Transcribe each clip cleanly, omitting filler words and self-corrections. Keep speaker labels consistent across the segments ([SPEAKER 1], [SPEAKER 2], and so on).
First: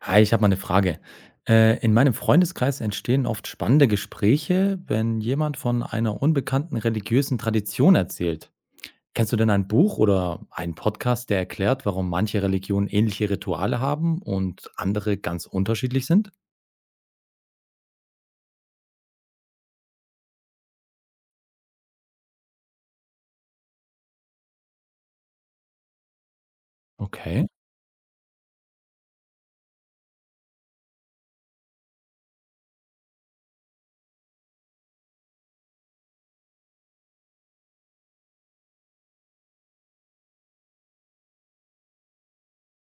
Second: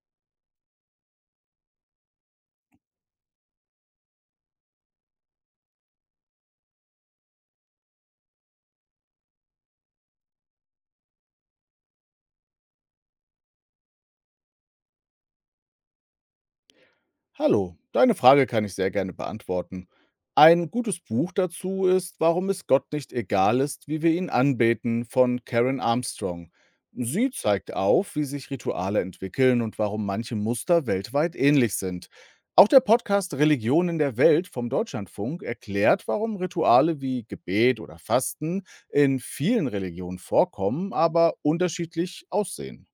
[SPEAKER 1] Hi, ich habe mal eine Frage. In meinem Freundeskreis entstehen oft spannende Gespräche, wenn jemand von einer unbekannten religiösen Tradition erzählt. Kennst du denn ein Buch oder einen Podcast, der erklärt, warum manche Religionen ähnliche Rituale haben und andere ganz unterschiedlich sind?
[SPEAKER 2] Hallo, deine Frage kann ich sehr gerne beantworten. Ein gutes Buch dazu ist Warum es Gott nicht egal ist, wie wir ihn anbeten von Karen Armstrong. Sie
[SPEAKER 1] Okay,
[SPEAKER 2] zeigt auf, wie sich Rituale entwickeln und warum manche Muster weltweit ähnlich sind. Auch der Podcast Religionen der Welt vom Deutschlandfunk erklärt, warum Rituale wie Gebet oder Fasten in vielen Religionen vorkommen, aber unterschiedlich aussehen.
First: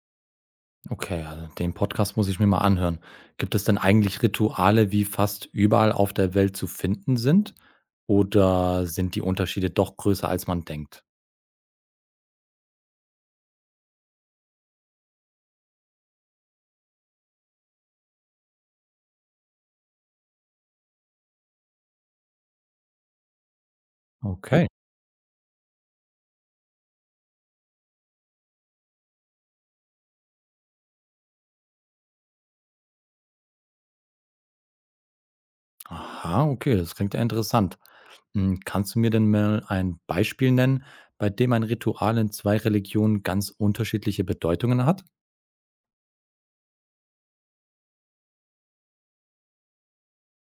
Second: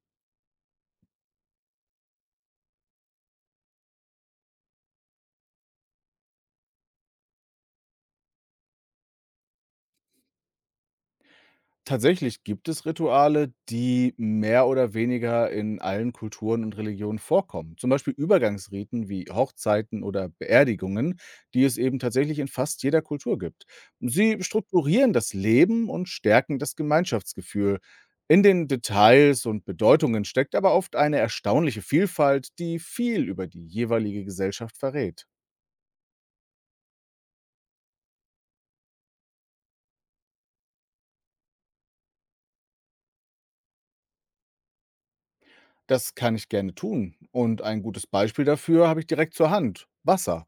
[SPEAKER 1] okay, also den Podcast muss ich mir mal anhören. Gibt es denn eigentlich Rituale, wie fast überall auf der Welt zu finden sind? Oder sind die Unterschiede doch größer, als man denkt?
[SPEAKER 2] Tatsächlich gibt es Rituale, die mehr oder weniger in allen Kulturen und Religionen vorkommen. Zum Beispiel Übergangsriten wie Hochzeiten oder Beerdigungen, die es eben tatsächlich in fast jeder Kultur gibt. Sie
[SPEAKER 1] Okay.
[SPEAKER 2] strukturieren das Leben und stärken das Gemeinschaftsgefühl. In den Details und Bedeutungen steckt aber oft eine erstaunliche Vielfalt, die viel über die jeweilige Gesellschaft verrät.
[SPEAKER 1] Aha, okay, das klingt ja interessant. Hm, kannst du mir denn mal ein Beispiel nennen, bei dem ein Ritual in zwei Religionen ganz unterschiedliche Bedeutungen hat?
[SPEAKER 2] Das kann ich gerne tun. Und ein gutes Beispiel dafür habe ich direkt zur Hand: Wasser.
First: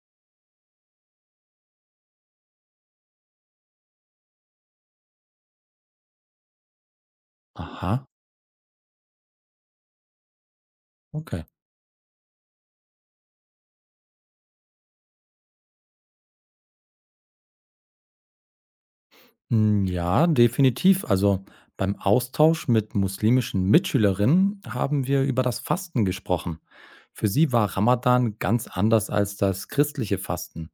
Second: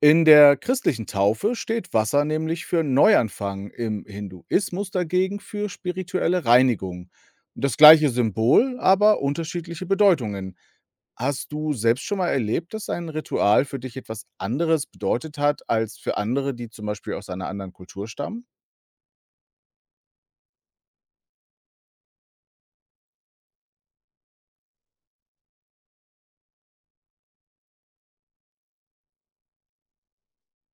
[SPEAKER 2] In der christlichen Taufe steht Wasser nämlich für Neuanfang, im Hinduismus dagegen für spirituelle Reinigung. Das
[SPEAKER 1] Aha,
[SPEAKER 2] gleiche Symbol, aber unterschiedliche Bedeutungen.
[SPEAKER 1] okay.
[SPEAKER 2] Hast du selbst schon mal erlebt, dass ein Ritual für dich etwas anderes bedeutet hat als für andere, die zum Beispiel aus einer anderen Kultur stammen?
[SPEAKER 1] Hm, ja, definitiv. Also beim Austausch mit muslimischen Mitschülerinnen haben wir über das Fasten gesprochen. Für sie war Ramadan ganz anders als das christliche Fasten.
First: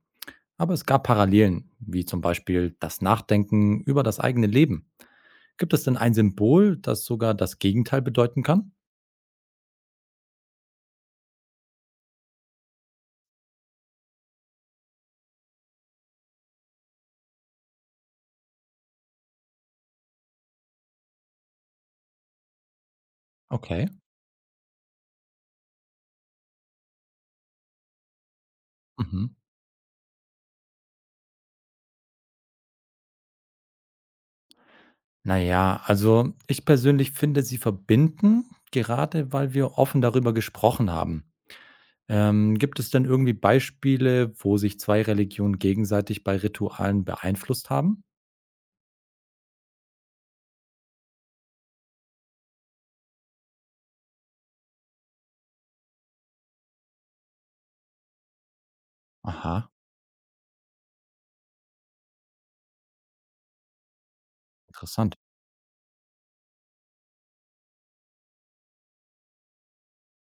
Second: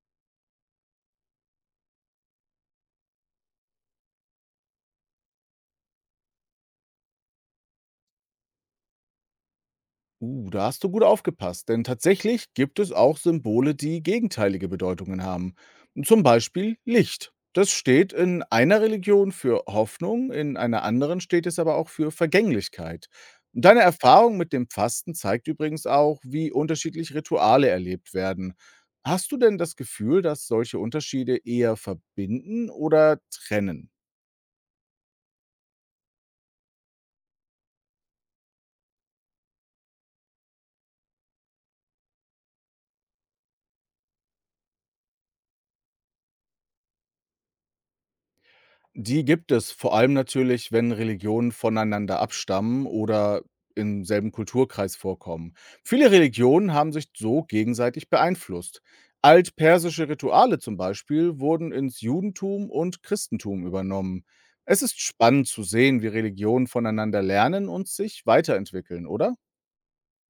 [SPEAKER 1] Aber es gab Parallelen, wie zum Beispiel das Nachdenken über das eigene Leben. Gibt es denn ein Symbol, das sogar das Gegenteil bedeuten kann?
[SPEAKER 2] Da hast du gut aufgepasst, denn tatsächlich gibt es auch Symbole, die gegenteilige Bedeutungen haben. Zum Beispiel Licht. Das steht in einer Religion für Hoffnung, in einer anderen steht es aber auch für Vergänglichkeit. Deine
[SPEAKER 1] Okay.
[SPEAKER 2] Erfahrung mit dem Fasten zeigt übrigens auch, wie unterschiedlich Rituale erlebt werden. Hast
[SPEAKER 1] Mhm.
[SPEAKER 2] du denn das Gefühl, dass solche Unterschiede eher verbinden oder trennen?
[SPEAKER 1] Na ja, also ich persönlich finde, sie verbinden, gerade weil wir offen darüber gesprochen haben. Gibt es denn irgendwie Beispiele, wo sich zwei Religionen gegenseitig bei Ritualen beeinflusst haben?
[SPEAKER 2] Die gibt es, vor allem natürlich, wenn Religionen voneinander abstammen oder im selben Kulturkreis vorkommen. Viele Religionen haben sich so gegenseitig beeinflusst.
[SPEAKER 1] Aha,
[SPEAKER 2] Altpersische Rituale zum Beispiel wurden ins Judentum und Christentum übernommen. Es ist
[SPEAKER 1] interessant.
[SPEAKER 2] spannend zu sehen, wie Religionen voneinander lernen und sich weiterentwickeln, oder?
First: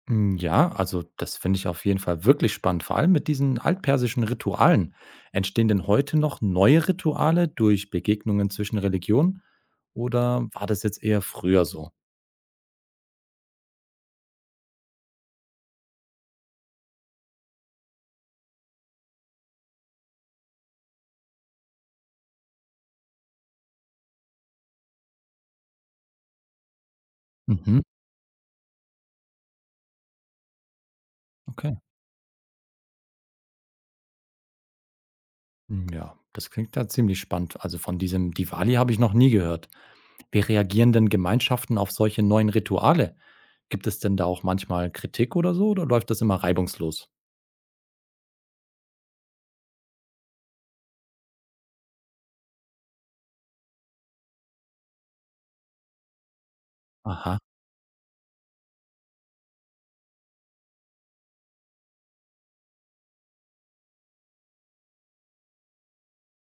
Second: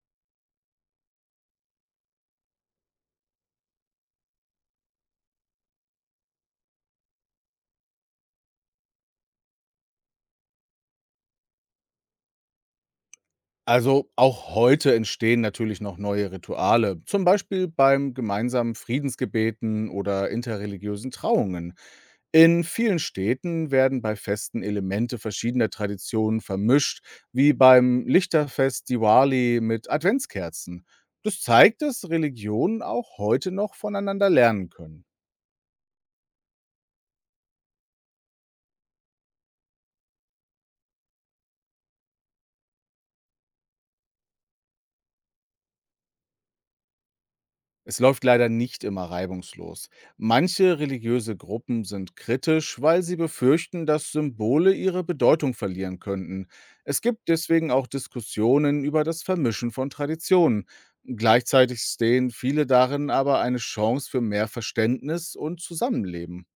[SPEAKER 1] Mm, ja, also das finde ich auf jeden Fall wirklich spannend. Vor allem mit diesen altpersischen Ritualen. Entstehen denn heute noch neue Rituale durch Begegnungen zwischen Religionen? Oder war das jetzt eher früher so?
[SPEAKER 2] Also auch heute entstehen natürlich noch neue Rituale, zum Beispiel beim gemeinsamen Friedensgebeten oder interreligiösen Trauungen. In vielen Städten werden bei Festen Elemente verschiedener Traditionen vermischt, wie
[SPEAKER 1] Mhm,
[SPEAKER 2] beim Lichterfest Diwali mit Adventskerzen. Das
[SPEAKER 1] okay.
[SPEAKER 2] zeigt, dass Religionen auch heute noch voneinander lernen können.
[SPEAKER 1] Hm, ja, das klingt ja ziemlich spannend. Also von diesem Diwali habe ich noch nie gehört. Wie reagieren denn Gemeinschaften auf solche neuen Rituale? Gibt es denn da auch manchmal Kritik oder so oder läuft das immer reibungslos?
[SPEAKER 2] Es läuft leider nicht immer reibungslos. Manche religiöse Gruppen sind kritisch, weil sie befürchten, dass Symbole ihre Bedeutung verlieren könnten. Es gibt
[SPEAKER 1] Aha.
[SPEAKER 2] deswegen auch Diskussionen über das Vermischen von Traditionen. Gleichzeitig sehen viele darin aber eine Chance für mehr Verständnis und Zusammenleben.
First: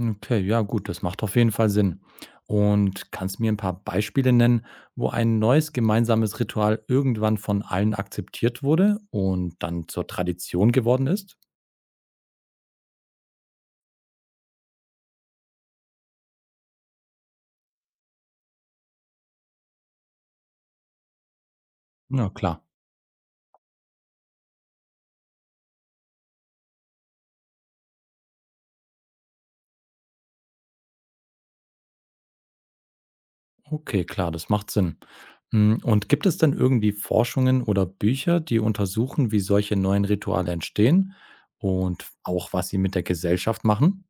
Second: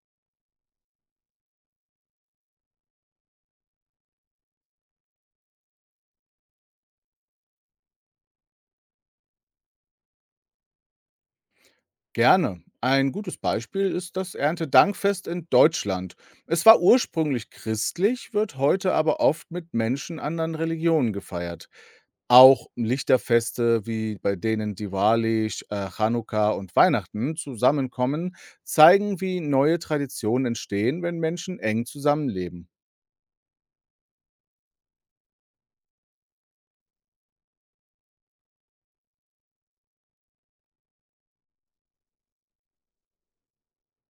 [SPEAKER 1] Okay, ja gut, das macht auf jeden Fall Sinn. Und kannst mir ein paar Beispiele nennen, wo ein neues gemeinsames Ritual irgendwann von allen akzeptiert wurde und dann zur Tradition geworden ist?
[SPEAKER 2] Gerne. Ein gutes Beispiel ist das Erntedankfest in Deutschland. Es war ursprünglich christlich, wird heute aber oft mit Menschen anderen Religionen gefeiert.
[SPEAKER 1] Ja, klar.
[SPEAKER 2] Auch Lichterfeste, wie bei denen Diwali, Chanukka und Weihnachten zusammenkommen, zeigen, wie neue Traditionen entstehen, wenn Menschen eng zusammenleben.
[SPEAKER 1] Okay, klar, das macht Sinn. Hm, und gibt es denn irgendwie Forschungen oder Bücher, die untersuchen, wie solche neuen Rituale entstehen und auch, was sie mit der Gesellschaft machen?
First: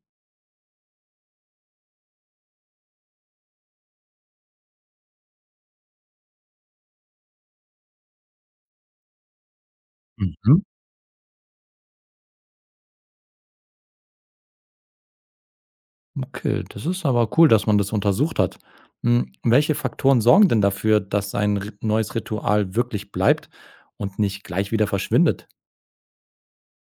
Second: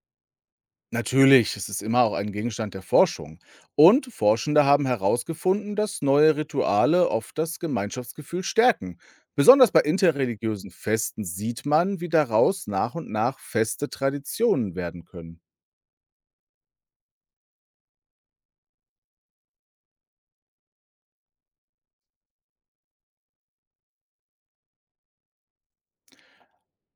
[SPEAKER 2] Natürlich, es ist immer auch ein Gegenstand der Forschung. Und Forschende haben herausgefunden, dass neue Rituale oft das Gemeinschaftsgefühl stärken. Besonders bei
[SPEAKER 1] Mhm.
[SPEAKER 2] interreligiösen Festen sieht man, wie daraus nach und nach feste Traditionen werden können.
[SPEAKER 1] Okay, das ist aber cool, dass man das untersucht hat. Hm, welche Faktoren sorgen denn dafür, dass ein neues Ritual wirklich bleibt und nicht gleich wieder verschwindet?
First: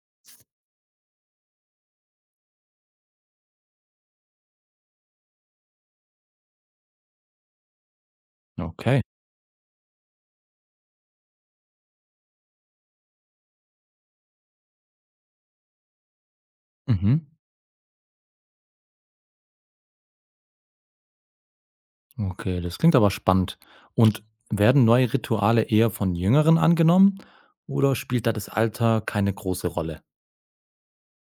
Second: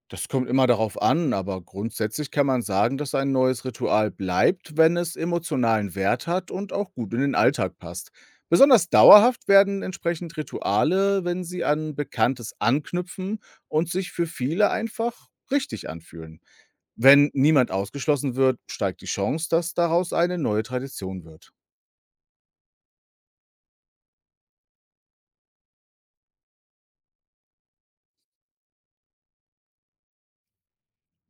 [SPEAKER 2] Das kommt immer darauf an, aber grundsätzlich kann man sagen, dass ein neues Ritual bleibt, wenn es emotionalen Wert hat und auch gut in den Alltag passt. Besonders
[SPEAKER 1] Okay.
[SPEAKER 2] dauerhaft werden entsprechend Rituale, wenn sie an Bekanntes anknüpfen und sich für viele einfach richtig anfühlen.
[SPEAKER 1] Mhm.
[SPEAKER 2] Wenn niemand ausgeschlossen wird, steigt die Chance, dass daraus eine neue Tradition wird.
[SPEAKER 1] Okay, das klingt aber spannend. Und werden neue Rituale eher von Jüngeren angenommen oder spielt da das Alter keine große Rolle?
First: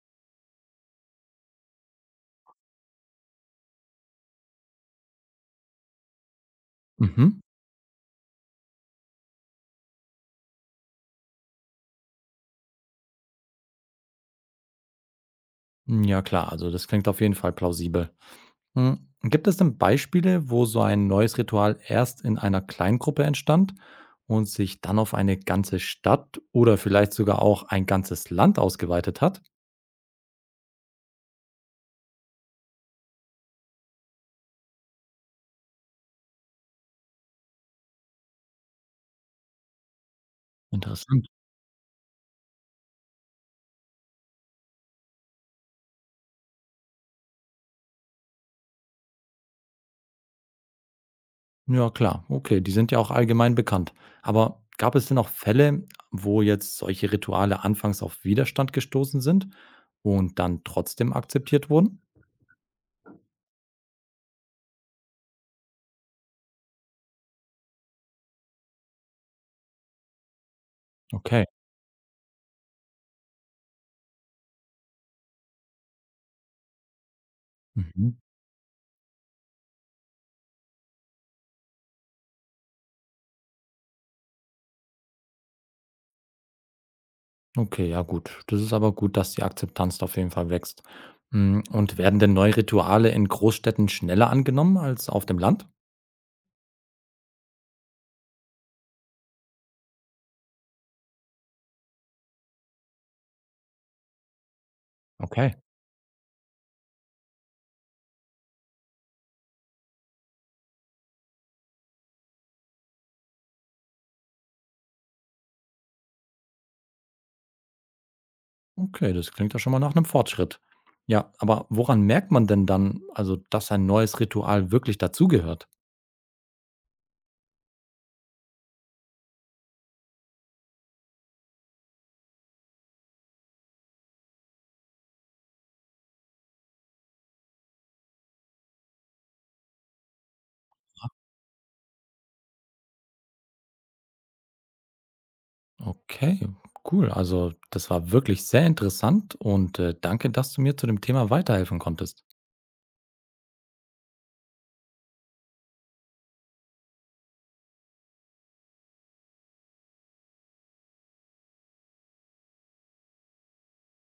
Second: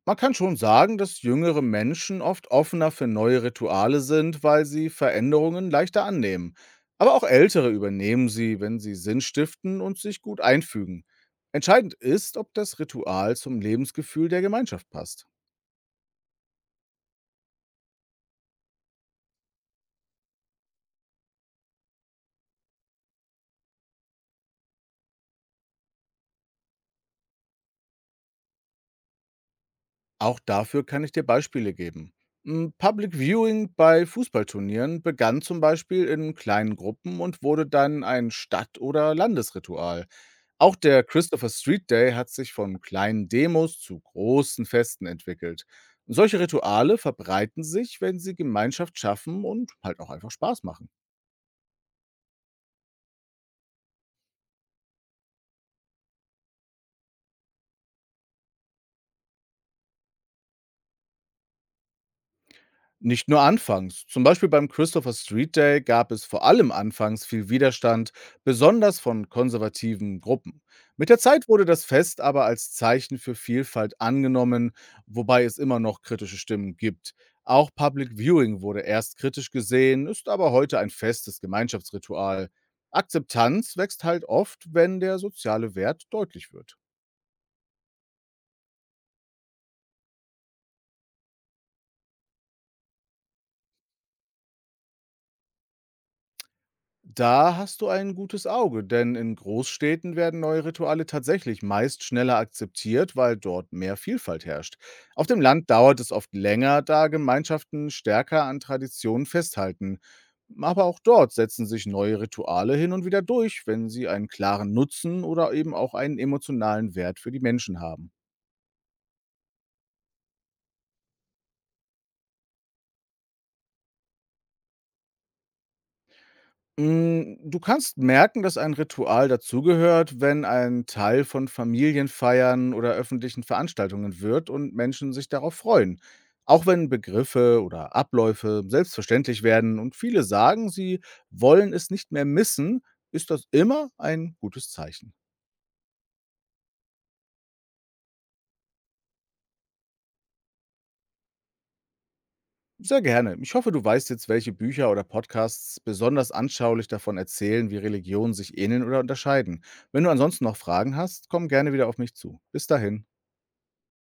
[SPEAKER 2] Man kann schon sagen, dass jüngere Menschen oft offener für neue Rituale sind, weil sie Veränderungen leichter annehmen. Aber auch
[SPEAKER 1] Mhm.
[SPEAKER 2] Ältere übernehmen sie, wenn sie Sinn stiften und sich gut einfügen. Entscheidend ist, ob das Ritual zum Lebensgefühl der Gemeinschaft passt.
[SPEAKER 1] Hm, ja klar, also das klingt auf jeden Fall plausibel. Hm, gibt es denn Beispiele, wo so ein neues Ritual erst in einer Kleingruppe entstand und sich dann auf eine ganze Stadt oder vielleicht sogar auch ein ganzes Land ausgeweitet hat?
[SPEAKER 2] Auch dafür kann ich dir Beispiele geben. Public Viewing bei Fußballturnieren begann zum Beispiel in kleinen Gruppen und wurde dann ein Stadt- oder Landesritual. Auch der
[SPEAKER 1] Interessant.
[SPEAKER 2] Christopher Street Day hat sich von kleinen Demos zu großen Festen entwickelt. Solche Rituale verbreiten sich, wenn sie Gemeinschaft schaffen und halt auch einfach Spaß machen.
[SPEAKER 1] Ja, klar. Okay, die sind ja auch allgemein bekannt. Aber gab es denn auch Fälle, wo jetzt solche Rituale anfangs auf Widerstand gestoßen sind und dann trotzdem akzeptiert wurden?
[SPEAKER 2] Nicht nur anfangs. Zum Beispiel beim Christopher Street Day gab es vor allem anfangs viel Widerstand, besonders von konservativen Gruppen. Mit der
[SPEAKER 1] Okay.
[SPEAKER 2] Zeit wurde das Fest aber als Zeichen für Vielfalt angenommen, wobei es immer noch kritische Stimmen gibt. Auch
[SPEAKER 1] Mhm.
[SPEAKER 2] Public Viewing wurde erst kritisch gesehen, ist aber heute ein festes Gemeinschaftsritual. Akzeptanz wächst halt oft, wenn der soziale Wert deutlich wird.
[SPEAKER 1] Okay, ja gut. Das ist aber gut, dass die Akzeptanz da auf jeden Fall wächst. Hm, und werden denn neue Rituale in Großstädten schneller angenommen als auf dem Land?
[SPEAKER 2] Da hast du ein gutes Auge, denn in Großstädten werden neue Rituale tatsächlich meist schneller akzeptiert, weil dort mehr Vielfalt herrscht. Auf dem
[SPEAKER 1] Okay.
[SPEAKER 2] Land dauert es oft länger, da Gemeinschaften stärker an Traditionen festhalten. Aber auch dort setzen sich neue Rituale hin und wieder durch, wenn sie einen klaren Nutzen oder eben auch einen emotionalen Wert für die Menschen haben.
[SPEAKER 1] Okay, das klingt ja schon mal nach einem Fortschritt. Ja, aber woran merkt man denn dann, also, dass ein neues Ritual wirklich dazugehört?
[SPEAKER 2] Du kannst merken, dass ein Ritual dazugehört, wenn ein Teil von Familienfeiern oder öffentlichen Veranstaltungen wird und Menschen sich darauf freuen. Auch wenn Begriffe oder Abläufe selbstverständlich werden und viele sagen, sie wollen es nicht mehr missen, ist das immer ein gutes Zeichen.
[SPEAKER 1] Okay, cool. Also, das war wirklich sehr interessant und danke, dass du mir zu dem Thema weiterhelfen konntest.
[SPEAKER 2] Sehr gerne. Ich hoffe, du weißt jetzt, welche Bücher oder Podcasts besonders anschaulich davon erzählen, wie Religionen sich ähneln oder unterscheiden. Wenn du ansonsten noch Fragen hast, komm gerne wieder auf mich zu. Bis dahin.